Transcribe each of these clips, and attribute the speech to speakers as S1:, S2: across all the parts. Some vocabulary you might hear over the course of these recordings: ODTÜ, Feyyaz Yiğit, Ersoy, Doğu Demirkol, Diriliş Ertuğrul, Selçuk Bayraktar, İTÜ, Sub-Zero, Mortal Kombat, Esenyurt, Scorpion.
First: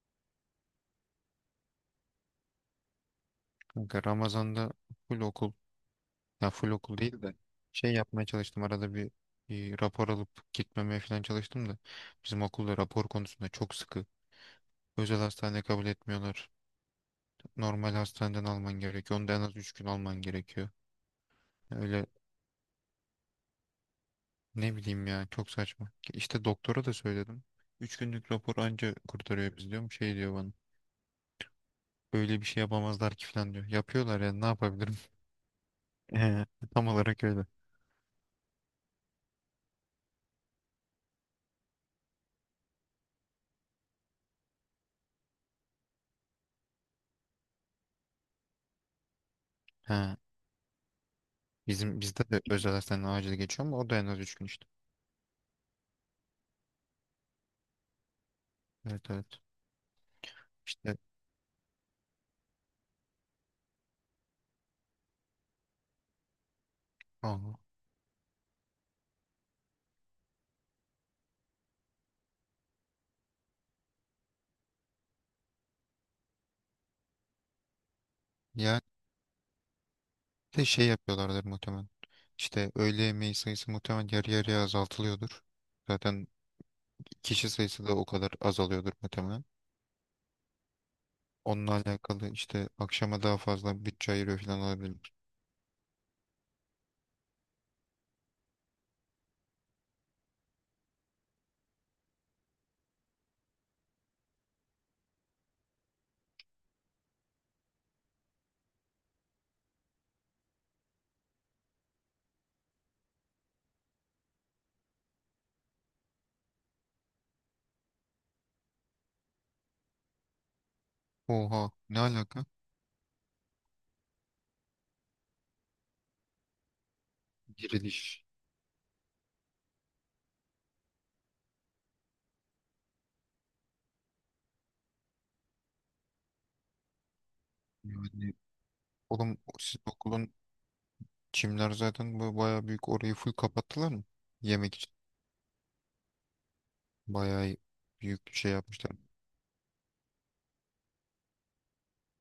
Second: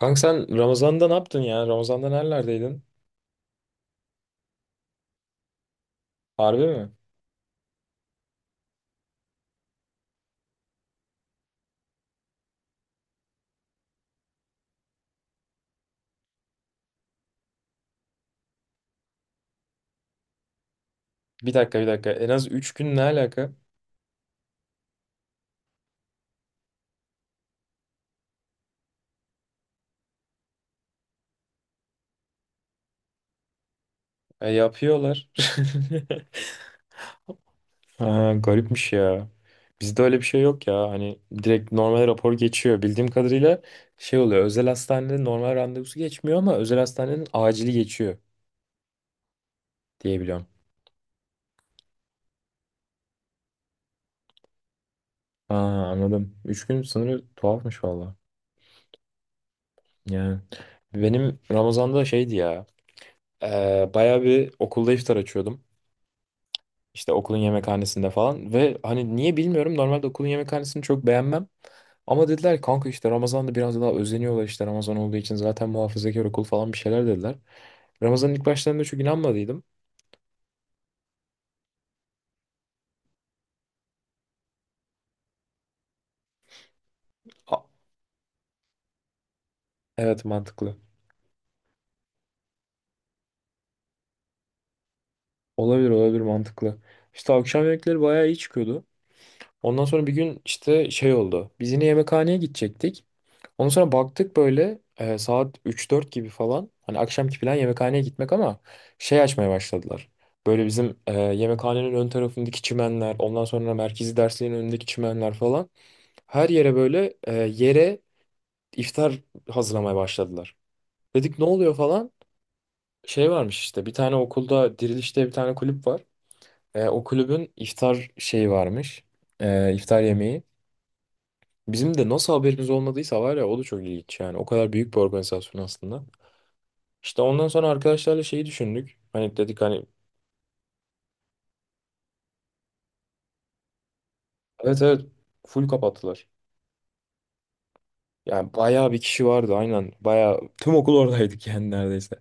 S1: Kanka sen Ramazan'da ne yaptın ya? Ramazan'da nerelerdeydin?
S2: Kanka, Ramazan'da full okul, ya
S1: Harbi
S2: full
S1: mi?
S2: okul değil de şey yapmaya çalıştım arada bir, bir rapor alıp gitmemeye falan çalıştım da bizim okulda rapor konusunda çok sıkı. Özel hastane kabul etmiyorlar. Normal hastaneden alman gerekiyor. Onu da en az 3 gün alman gerekiyor.
S1: Bir dakika, bir
S2: Öyle,
S1: dakika. En az 3 gün ne alaka?
S2: ne bileyim ya, çok saçma. İşte doktora da söyledim. 3 günlük rapor anca kurtarıyor biz diyorum. Şey diyor bana. Öyle bir şey yapamazlar ki falan diyor. Yapıyorlar, ya ne
S1: E,
S2: yapabilirim?
S1: yapıyorlar.
S2: He, tam olarak öyle.
S1: Ha, garipmiş ya. Bizde öyle bir şey yok ya. Hani direkt normal rapor geçiyor. Bildiğim kadarıyla şey oluyor. Özel hastanede normal randevusu geçmiyor ama özel hastanenin acili geçiyor
S2: He.
S1: diye biliyorum.
S2: Bizim bizde de özel hastaneden acil geçiyor ama o da en az 3 gün işte.
S1: Ha, anladım. 3 gün sınırı tuhafmış valla.
S2: Evet, evet.
S1: Yani
S2: İşte.
S1: benim Ramazan'da şeydi ya. Bayağı bir okulda iftar açıyordum. İşte okulun
S2: Aha.
S1: yemekhanesinde falan ve hani niye bilmiyorum, normalde okulun yemekhanesini çok beğenmem. Ama dediler ki, kanka, işte Ramazan'da biraz daha özeniyorlar, işte Ramazan olduğu için zaten muhafazakar okul falan, bir şeyler dediler. Ramazan'ın ilk
S2: Yani,
S1: başlarında çok inanmadıydım.
S2: bir de şey yapıyorlardır muhtemelen. İşte öğle yemeği sayısı muhtemelen yarı yarıya azaltılıyordur. Zaten kişi
S1: A-
S2: sayısı da o kadar azalıyordur muhtemelen.
S1: evet, mantıklı.
S2: Onunla alakalı işte akşama daha fazla bütçe ayırıyor falan olabilir.
S1: Olabilir, olabilir, mantıklı. İşte akşam yemekleri bayağı iyi çıkıyordu. Ondan sonra bir gün işte şey oldu. Biz yine yemekhaneye gidecektik. Ondan sonra baktık, böyle saat üç dört gibi falan. Hani akşamki plan yemekhaneye gitmek ama şey açmaya başladılar. Böyle bizim yemekhanenin ön tarafındaki çimenler, ondan sonra merkezi dersliğin önündeki çimenler falan. Her yere böyle yere iftar hazırlamaya başladılar. Dedik ne
S2: Oha,
S1: oluyor
S2: ne
S1: falan.
S2: alaka?
S1: Şey varmış, işte bir tane okulda Diriliş diye bir tane kulüp var. O kulübün iftar
S2: Diriliş.
S1: şeyi varmış. İftar yemeği. Bizim de nasıl haberimiz olmadıysa, var ya, o da çok ilginç yani. O kadar büyük bir organizasyon aslında. İşte ondan sonra arkadaşlarla
S2: Yani
S1: şeyi düşündük. Hani
S2: oğlum,
S1: dedik
S2: siz
S1: hani,
S2: okulun çimler, zaten bu bayağı büyük, orayı full kapattılar mı? Yemek
S1: evet
S2: için.
S1: evet full kapattılar.
S2: Bayağı büyük şey
S1: Yani bayağı
S2: yapmışlar.
S1: bir kişi vardı, aynen. Bayağı tüm okul oradaydık yani, neredeyse.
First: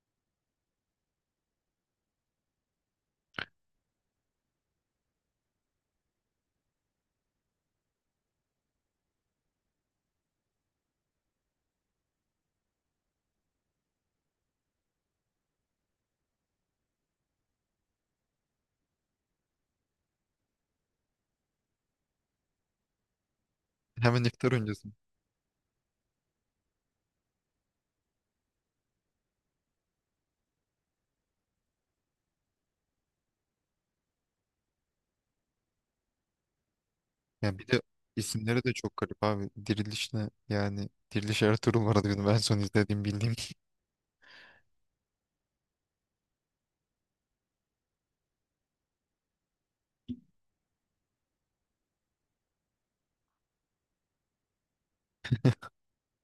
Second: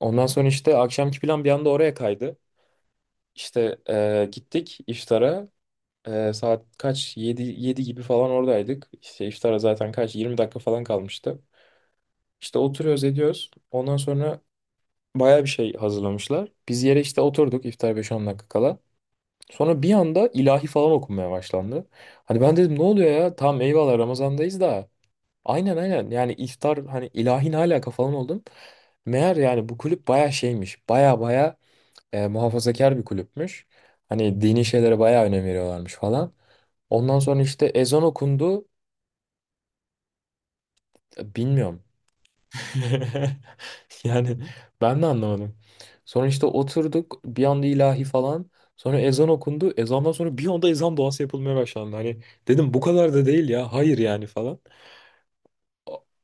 S1: Ondan sonra işte akşamki plan bir anda oraya kaydı. İşte gittik iftara. Saat kaç? Yedi 7 gibi falan oradaydık. İşte iftara zaten kaç? 20 dakika falan kalmıştı. İşte oturuyoruz, ediyoruz. Ondan sonra bayağı bir şey hazırlamışlar. Biz yere işte oturduk, iftar beş on dakika kala. Sonra bir anda ilahi falan okunmaya başlandı. Hani ben dedim ne oluyor ya? Tamam, eyvallah,
S2: Hemen iftar
S1: Ramazan'dayız da.
S2: öncesi.
S1: Aynen, aynen, yani iftar, hani ilahi, ne alaka falan oldum. Meğer yani bu kulüp baya şeymiş. Baya baya muhafazakar bir kulüpmüş. Hani dini şeylere baya önem veriyorlarmış falan. Ondan sonra
S2: Ya
S1: işte
S2: bir de
S1: ezan
S2: isimleri
S1: okundu.
S2: de çok garip abi. Diriliş ne? Yani Diriliş
S1: Bilmiyorum.
S2: Ertuğrul vardı benim en son izlediğim bildiğim.
S1: Yani ben de anlamadım. Sonra işte oturduk, bir anda ilahi falan. Sonra ezan okundu. Ezandan sonra bir anda ezan duası yapılmaya başlandı. Hani dedim bu kadar da değil ya. Hayır yani falan.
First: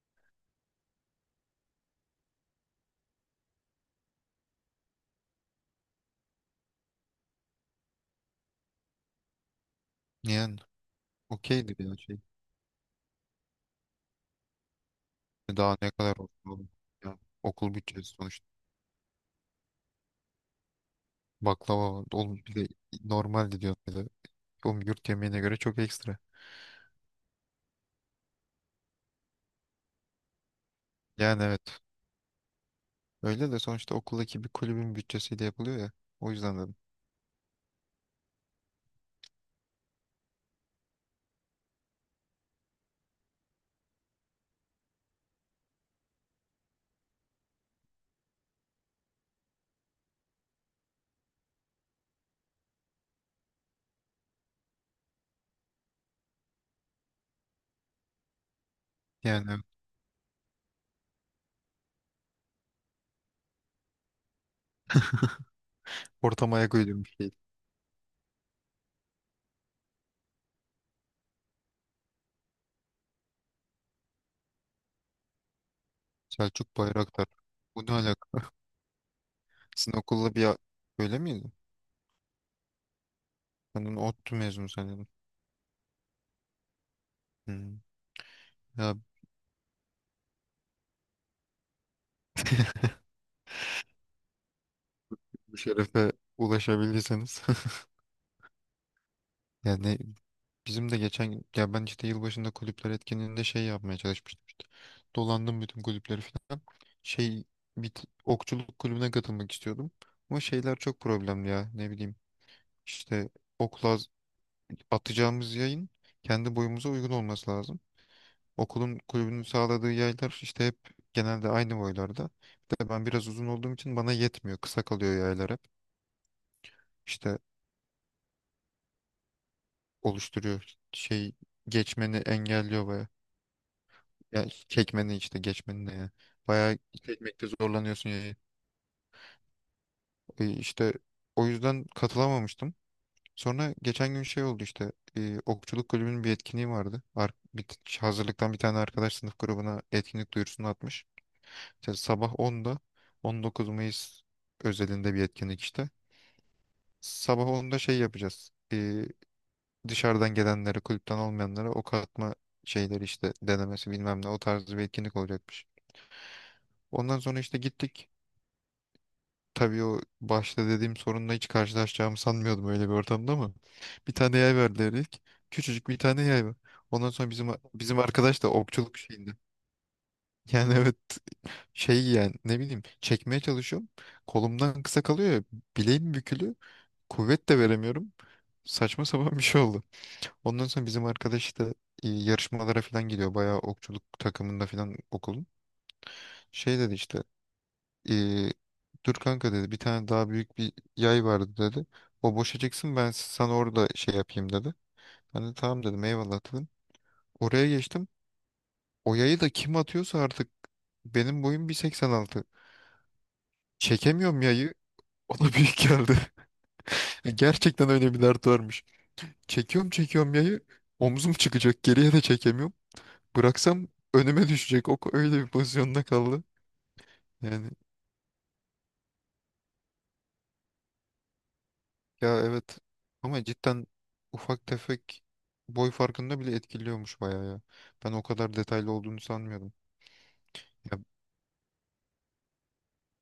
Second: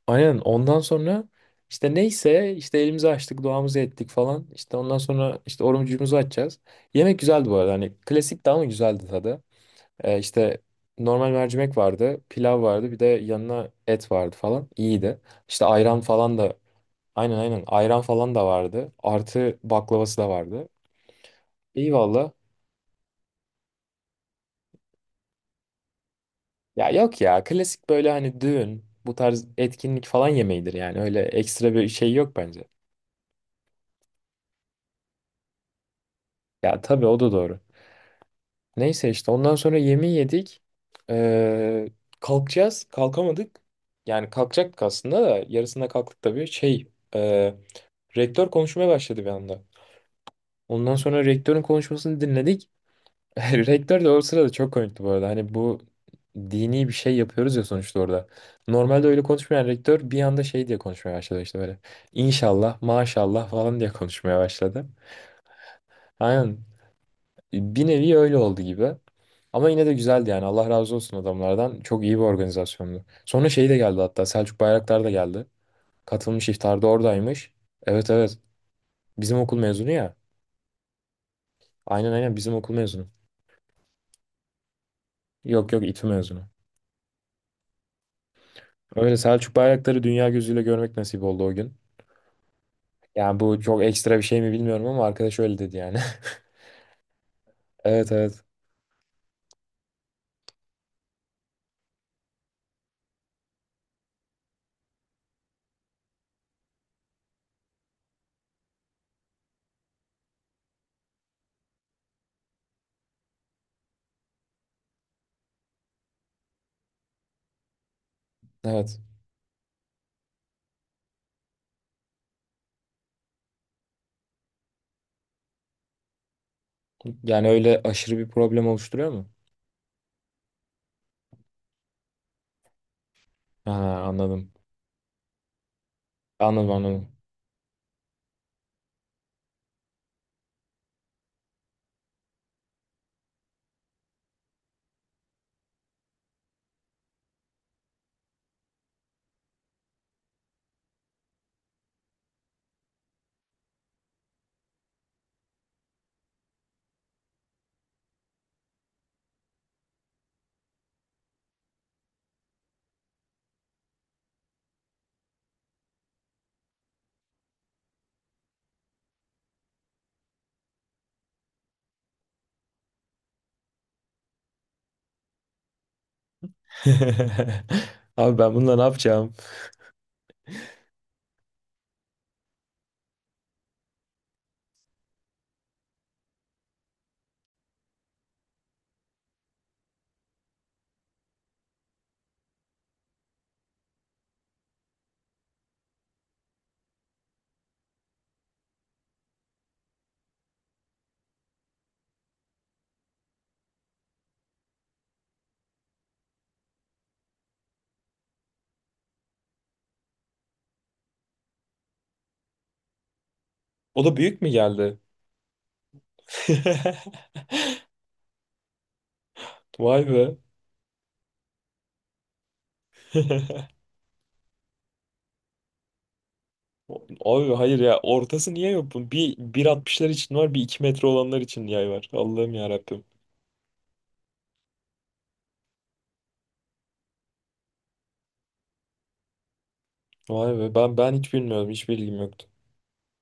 S1: Aynen, ondan sonra işte neyse, işte elimizi açtık, duamızı ettik falan. İşte ondan sonra işte orucumuzu açacağız. Yemek güzeldi bu arada. Hani klasik ama güzeldi tadı.
S2: Yani
S1: İşte normal mercimek
S2: okeydi bir
S1: vardı.
S2: şey.
S1: Pilav vardı. Bir de yanına et vardı falan. İyiydi. İşte
S2: Daha ne
S1: ayran
S2: kadar
S1: falan
S2: olsun
S1: da.
S2: oğlum. Ya,
S1: Aynen, aynen.
S2: okul
S1: Ayran
S2: bütçesi
S1: falan da
S2: sonuçta.
S1: vardı. Artı baklavası da vardı. İyi
S2: Baklava vardı.
S1: valla.
S2: Oğlum, bir de normaldi diyor. Böyle. Oğlum, yurt yemeğine göre çok ekstra.
S1: Ya yok ya. Klasik böyle hani düğün, bu tarz etkinlik falan yemeğidir yani. Öyle
S2: Yani,
S1: ekstra
S2: evet.
S1: bir şey yok bence.
S2: Öyle de sonuçta okuldaki bir kulübün bütçesiyle yapılıyor ya. O yüzden dedim.
S1: Ya tabii, o da doğru. Neyse, işte ondan sonra yemeği yedik. Ee, Kalkacağız. Kalkamadık. Yani kalkacaktık aslında da yarısında kalktık tabii. Şey, e, rektör konuşmaya başladı bir anda. Ondan sonra rektörün konuşmasını dinledik. Rektör de o sırada çok komikti bu arada. Hani bu dini bir şey yapıyoruz ya sonuçta orada. Normalde öyle
S2: Yani, evet.
S1: konuşmayan rektör bir anda şey diye konuşmaya başladı, işte böyle. İnşallah, maşallah falan diye konuşmaya başladı.
S2: Ortama
S1: Aynen.
S2: ayak uydurmuş bir şey.
S1: Bir nevi öyle oldu gibi. Ama yine de güzeldi yani. Allah razı olsun adamlardan. Çok iyi bir organizasyondu. Sonra şey de geldi hatta. Selçuk Bayraktar da geldi. Katılmış,
S2: Selçuk
S1: iftarda
S2: Bayraktar.
S1: oradaymış.
S2: Bu ne
S1: Evet, evet.
S2: alaka?
S1: Bizim okul mezunu
S2: Sizin
S1: ya.
S2: okulla öyle miydi?
S1: Aynen, aynen, bizim okul mezunu.
S2: Ben onu ODTÜ mezunu sanıyordum.
S1: Yok yok, İTÜ mezunu.
S2: Hmm. Ya,
S1: Öyle Selçuk Bayraktar'ı dünya gözüyle görmek nasip oldu o gün. Yani bu çok ekstra bir şey mi bilmiyorum ama arkadaş
S2: bu
S1: öyle dedi yani.
S2: şerefe ulaşabilirseniz.
S1: Evet, evet.
S2: Yani bizim de geçen, ya ben işte yılbaşında kulüpler etkinliğinde şey yapmaya çalışmıştım işte. Dolandım bütün kulüpleri falan. Şey, bir okçuluk kulübüne katılmak istiyordum. Ama şeyler çok problemli, ya ne bileyim. İşte okla atacağımız yayın kendi boyumuza uygun olması lazım. Okulun
S1: Evet.
S2: kulübünün sağladığı yaylar işte hep genelde aynı boylarda. Bir de ben biraz uzun olduğum için bana yetmiyor. Kısa kalıyor yaylar hep. İşte
S1: Yani öyle aşırı bir problem oluşturuyor mu?
S2: oluşturuyor. Şey, geçmeni engelliyor baya.
S1: Ha,
S2: Yani
S1: anladım.
S2: çekmeni işte geçmeni, ne ya.
S1: Anladım,
S2: Baya
S1: anladım.
S2: çekmekte zorlanıyorsun yayı. İşte o yüzden katılamamıştım. Sonra geçen gün şey oldu işte, okçuluk kulübünün bir etkinliği vardı. Hazırlıktan bir tane arkadaş sınıf grubuna etkinlik duyurusunu atmış. İşte sabah 10'da 19 Mayıs özelinde bir etkinlik işte. Sabah onda şey yapacağız. Dışarıdan gelenlere, kulüpten olmayanlara ok atma şeyleri işte denemesi bilmem ne, o tarz bir etkinlik olacakmış. Ondan sonra işte gittik. Tabii o başta dediğim sorunla hiç karşılaşacağımı sanmıyordum öyle bir ortamda, ama bir tane yay verdiler ilk. Küçücük bir tane yay var. Ondan sonra bizim bizim
S1: Abi
S2: arkadaş da
S1: ben bununla ne
S2: okçuluk şeyinde.
S1: yapacağım?
S2: Yani, evet, şey yani ne bileyim, çekmeye çalışıyorum. Kolumdan kısa kalıyor ya, bileğim bükülü. Kuvvet de veremiyorum. Saçma sapan bir şey oldu. Ondan sonra bizim arkadaş da yarışmalara falan gidiyor. Bayağı okçuluk takımında falan okulun. Şey dedi işte, e, dur kanka dedi, bir tane daha büyük bir yay vardı dedi. O boşa çıksın, ben sana orada şey yapayım dedi. Ben de tamam dedim, eyvallah dedim. Oraya geçtim. O yayı da kim atıyorsa artık, benim boyum 1,86.
S1: O da büyük
S2: Çekemiyorum
S1: mü
S2: yayı.
S1: geldi?
S2: O da büyük geldi. Gerçekten öyle bir dert varmış. Çekiyorum
S1: Vay
S2: çekiyorum
S1: be.
S2: yayı. Omzum çıkacak. Geriye de çekemiyorum. Bıraksam önüme düşecek. O öyle bir pozisyonda kaldı.
S1: Abi,
S2: Yani,
S1: hayır ya, ortası niye yok bunun? Bir 1,60'lar için var, bir 2 metre olanlar için yay var.
S2: ya
S1: Allah'ım, ya
S2: evet,
S1: Rabbim.
S2: ama cidden ufak tefek boy farkında bile etkiliyormuş bayağı ya. Ben o kadar detaylı olduğunu sanmıyordum.
S1: Vay be, ben
S2: Ya,
S1: ben hiç bilmiyordum, hiç bilgim yoktu.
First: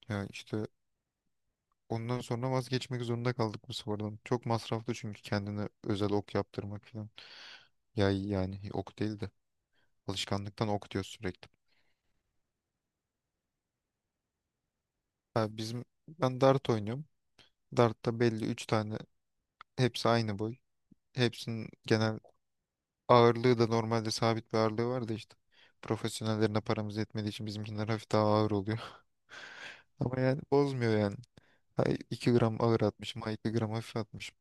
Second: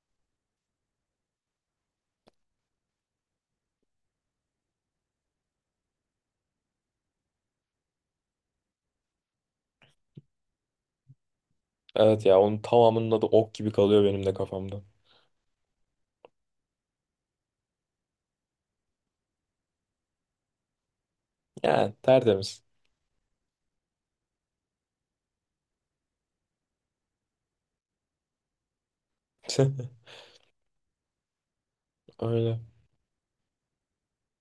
S2: ya işte ondan sonra vazgeçmek zorunda kaldık bu spordan. Çok masraflı çünkü kendine özel ok yaptırmak falan. Yay, yani ok değil de, alışkanlıktan ok diyor sürekli.
S1: Evet ya, onun tamamının adı ok gibi kalıyor benim de kafamda.
S2: Ha, bizim ben dart oynuyorum. Dart'ta belli 3 tane, hepsi aynı boy. Hepsinin
S1: Yani
S2: genel
S1: tertemiz.
S2: ağırlığı da normalde sabit bir ağırlığı var da işte. Profesyonellerine paramız yetmediği için bizimkiler hafif daha ağır oluyor. Ama yani bozmuyor yani. Ha, 2
S1: Öyle.
S2: gram ağır atmışım, ha 2 gram hafif atmışım.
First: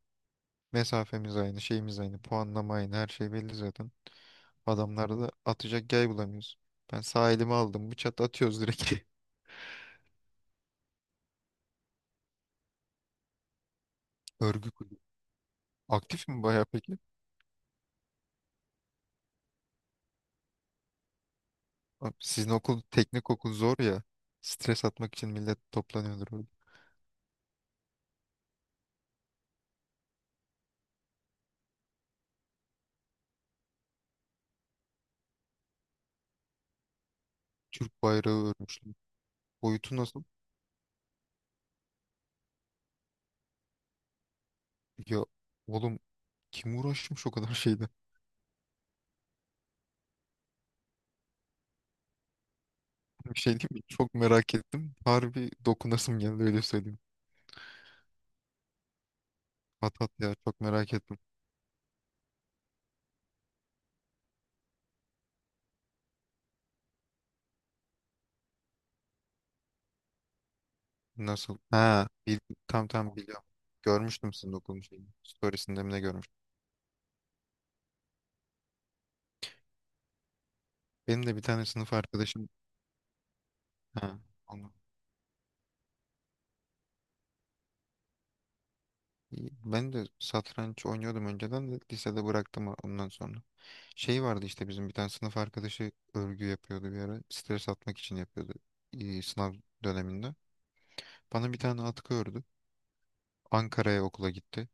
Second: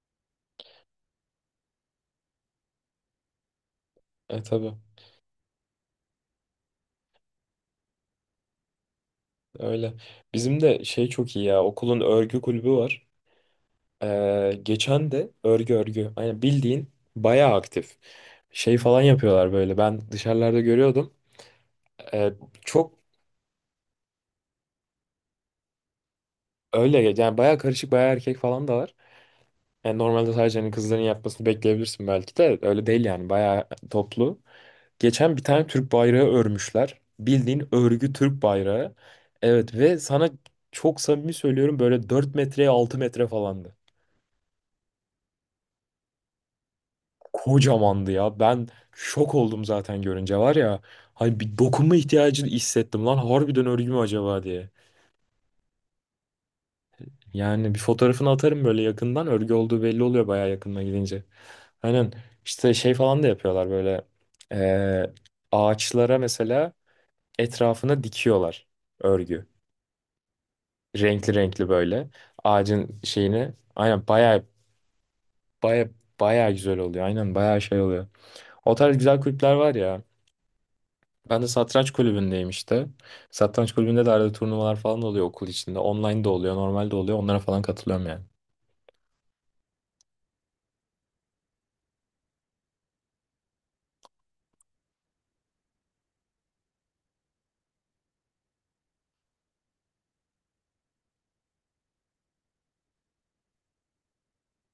S2: Mesafemiz aynı, şeyimiz aynı, puanlama aynı, her şey belli zaten.
S1: E tabii.
S2: Adamlarda da atacak yay bulamıyoruz. Ben sağ elimi aldım, bıçak atıyoruz direkt.
S1: Öyle. Bizim de şey çok iyi ya. Okulun örgü kulübü var.
S2: Örgü kulübü.
S1: Geçen de örgü örgü.
S2: Aktif
S1: Aynen,
S2: mi bayağı
S1: bildiğin
S2: peki?
S1: bayağı aktif. Şey falan yapıyorlar böyle. Ben dışarılarda görüyordum.
S2: Abi,
S1: Ee,
S2: sizin okul,
S1: Çok
S2: teknik okul zor ya. Stres atmak için millet toplanıyordur orada.
S1: öyle yani, bayağı karışık, bayağı erkek falan da var. Yani normalde sadece hani kızların yapmasını bekleyebilirsin, belki de öyle değil yani, bayağı toplu. Geçen bir tane Türk bayrağı örmüşler. Bildiğin
S2: Türk
S1: örgü Türk
S2: bayrağı örmüşler.
S1: bayrağı. Evet,
S2: Boyutu
S1: ve
S2: nasıl?
S1: sana çok samimi söylüyorum, böyle 4 metreye 6 metre falandı.
S2: Ya oğlum, kim uğraşmış o kadar şeyden?
S1: Kocamandı ya. Ben şok oldum zaten görünce, var ya. Hani bir dokunma ihtiyacı hissettim lan.
S2: Bir şey
S1: Harbiden
S2: diyeyim mi?
S1: örgü mü
S2: Çok
S1: acaba
S2: merak
S1: diye.
S2: ettim. Harbi dokunasım geldi, öyle söyleyeyim.
S1: Yani bir fotoğrafını atarım böyle, yakından. Örgü olduğu belli
S2: Patat
S1: oluyor
S2: ya,
S1: bayağı
S2: çok
S1: yakınına
S2: merak ettim.
S1: gidince. Aynen, işte şey falan da yapıyorlar böyle. eee, ağaçlara mesela, etrafına dikiyorlar örgü. Renkli
S2: Nasıl?
S1: renkli
S2: Ha,
S1: böyle.
S2: tam
S1: Ağacın
S2: tam biliyorum.
S1: şeyini. Aynen,
S2: Görmüştüm
S1: baya
S2: sizin okulun şeyini. Storiesinde
S1: baya
S2: mi ne görmüştüm.
S1: baya güzel oluyor. Aynen, baya şey oluyor. O tarz güzel kulüpler var ya.
S2: Benim de
S1: Ben
S2: bir
S1: de
S2: tane
S1: satranç
S2: sınıf
S1: kulübündeyim
S2: arkadaşım.
S1: işte. Satranç kulübünde de
S2: Ha,
S1: arada
S2: onu.
S1: turnuvalar falan da oluyor okul içinde. Online de oluyor, normal de oluyor. Onlara falan katılıyorum yani.
S2: Ben de satranç oynuyordum önceden de lisede bıraktım ondan sonra. Şey vardı işte bizim bir tane sınıf arkadaşı örgü yapıyordu bir ara. Stres atmak için yapıyordu, sınav döneminde. Bana bir tane atkı ördü. Ankara'ya okula gitti.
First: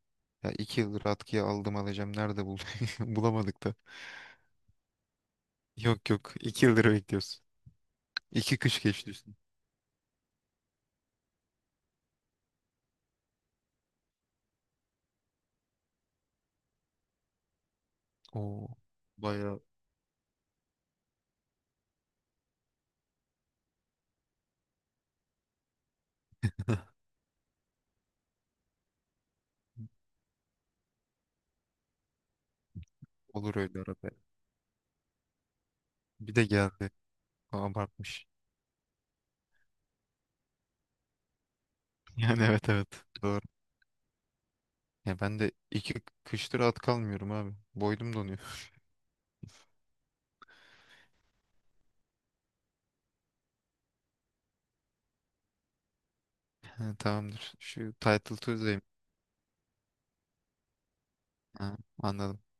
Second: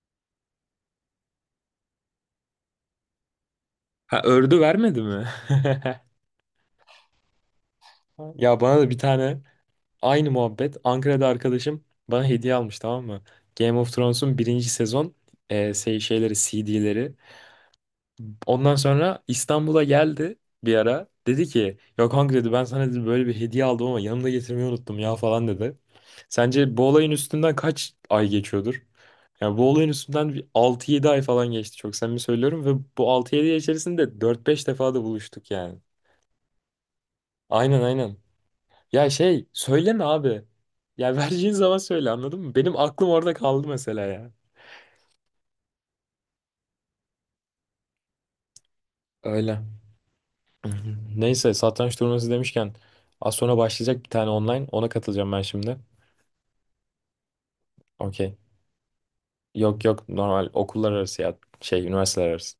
S2: Ya 2 yıldır atkıya, aldım alacağım. Nerede bulduk? Bulamadık da.
S1: Ha, ördü vermedi mi?
S2: Yok, yok. 2 yıldır bekliyorsun. İki
S1: Ya bana
S2: kış
S1: da bir
S2: geçti üstüne.
S1: tane aynı muhabbet. Ankara'da arkadaşım bana hediye almış, tamam mı? Game of Thrones'un birinci sezon şey, şeyleri, CD'leri.
S2: Oo.
S1: Ondan sonra
S2: Bayağı.
S1: İstanbul'a geldi bir ara. Dedi ki ya kanka, dedi, ben sana dedi böyle bir hediye aldım ama yanımda getirmeyi unuttum ya falan dedi. Sence bu olayın üstünden kaç ay geçiyordur? Yani bu olayın üstünden bir 6-7 ay falan geçti, çok samimi söylüyorum, ve bu 6-7 ay
S2: Olur öyle arada.
S1: içerisinde dört beş defa da buluştuk yani.
S2: Bir de geldi.
S1: Aynen, aynen.
S2: Abartmış.
S1: Ya şey söyleme abi. Ya, vereceğin zaman söyle, anladın
S2: Yani,
S1: mı?
S2: evet,
S1: Benim
S2: evet.
S1: aklım orada
S2: Doğru.
S1: kaldı mesela ya.
S2: Ya ben de 2 kıştır atkı almıyorum abi. Boydum donuyor.
S1: Öyle. Neyse, satranç turnuvası demişken az sonra başlayacak bir tane online. Ona katılacağım ben şimdi.
S2: Ha, tamamdır. Şu title
S1: Okey.
S2: Tuesday'im.
S1: Yok yok, normal okullar arası ya.
S2: Ha,
S1: Şey, üniversiteler
S2: anladım.
S1: arası.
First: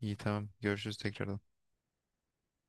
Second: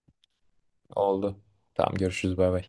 S2: İyi, tamam. Görüşürüz
S1: Oldu.
S2: tekrardan.
S1: Tamam, görüşürüz, bay bay.